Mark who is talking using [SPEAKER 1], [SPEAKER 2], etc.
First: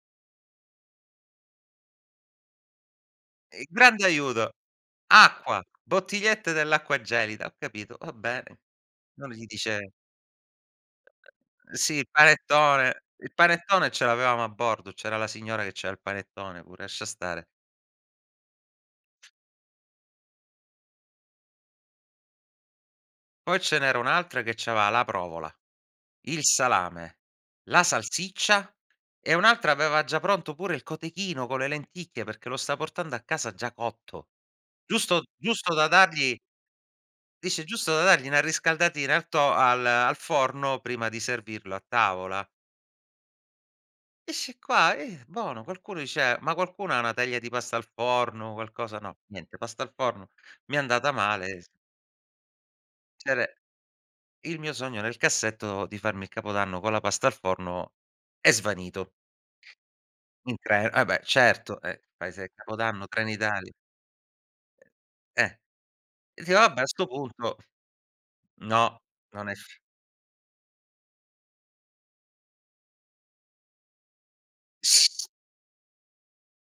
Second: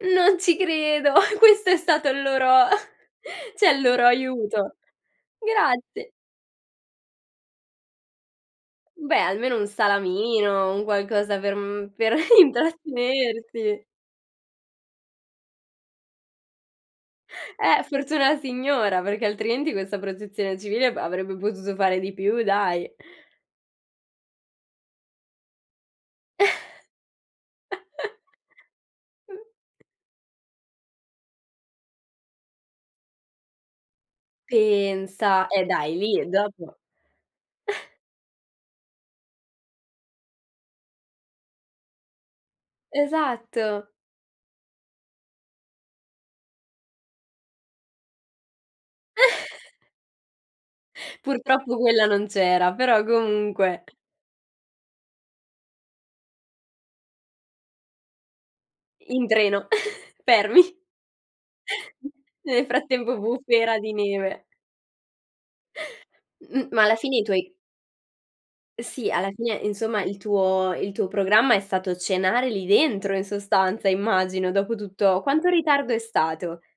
[SPEAKER 1] Non ci credo, questo è stato il loro
[SPEAKER 2] Il
[SPEAKER 1] cioè il
[SPEAKER 2] grande
[SPEAKER 1] loro
[SPEAKER 2] aiuto.
[SPEAKER 1] aiuto.
[SPEAKER 2] Acqua,
[SPEAKER 1] Grazi
[SPEAKER 2] bottigliette dell'acqua gelida, ho capito. Va bene.
[SPEAKER 1] Beh,
[SPEAKER 2] Non gli
[SPEAKER 1] almeno 1
[SPEAKER 2] dice
[SPEAKER 1] salamino, un qualcosa per, mhmm,
[SPEAKER 2] Sì, il
[SPEAKER 1] per
[SPEAKER 2] panettone. Il
[SPEAKER 1] intrattenerti.
[SPEAKER 2] panettone ce l'avevamo a bordo. C'era la signora, che c'ha il panettone pure, ascia stare.
[SPEAKER 1] Eh! Fortuna la signora, perché altrimenti questa protezione civile avrebbe potuto fare di più, dai.
[SPEAKER 2] Poi ce n'era un'altra che c'aveva la provola, il salame, la salsiccia e un'altra aveva già pronto pure il cotechino con le lenticchie, perché lo sta portando a casa già cotto. Giusto
[SPEAKER 1] Pensa, e
[SPEAKER 2] giusto da
[SPEAKER 1] dai, lì e
[SPEAKER 2] dargli
[SPEAKER 1] dopo
[SPEAKER 2] dice: "Giusto da dargli 'na riscaldatina al to al al forno prima di servirlo a tavola".
[SPEAKER 1] Esatto.
[SPEAKER 2] Eh, sci qua eh, bono, qualcuno dice: "Ma qualcuno ha 1 teglia di pasta al forno, qualcosa" no, niente, pasta al forno, mi è andata male, z
[SPEAKER 1] Purtroppo quella non c'era, però
[SPEAKER 2] Cere
[SPEAKER 1] comunque.
[SPEAKER 2] il mio sogno nel cassetto, di farmi il capodanno con la pasta al forno, è svanito.
[SPEAKER 1] In treno,
[SPEAKER 2] In
[SPEAKER 1] fermi.
[SPEAKER 2] cre eh, beh, certo, eh paese
[SPEAKER 1] Nel
[SPEAKER 2] Capodanno,
[SPEAKER 1] frattempo
[SPEAKER 2] Trenitalia.
[SPEAKER 1] bufera di neve.
[SPEAKER 2] Uhm, eh! Di
[SPEAKER 1] M
[SPEAKER 2] vabbè,
[SPEAKER 1] ma
[SPEAKER 2] a
[SPEAKER 1] alla
[SPEAKER 2] 'sto
[SPEAKER 1] fine i tuoi
[SPEAKER 2] punto. No,
[SPEAKER 1] Sì, alla
[SPEAKER 2] non
[SPEAKER 1] fine,
[SPEAKER 2] è f
[SPEAKER 1] insomma, il tuo il tuo programma è stato cenare lì dentro, in sostanza, immagino, dopo tutto
[SPEAKER 2] S
[SPEAKER 1] quanto ritardo è stato?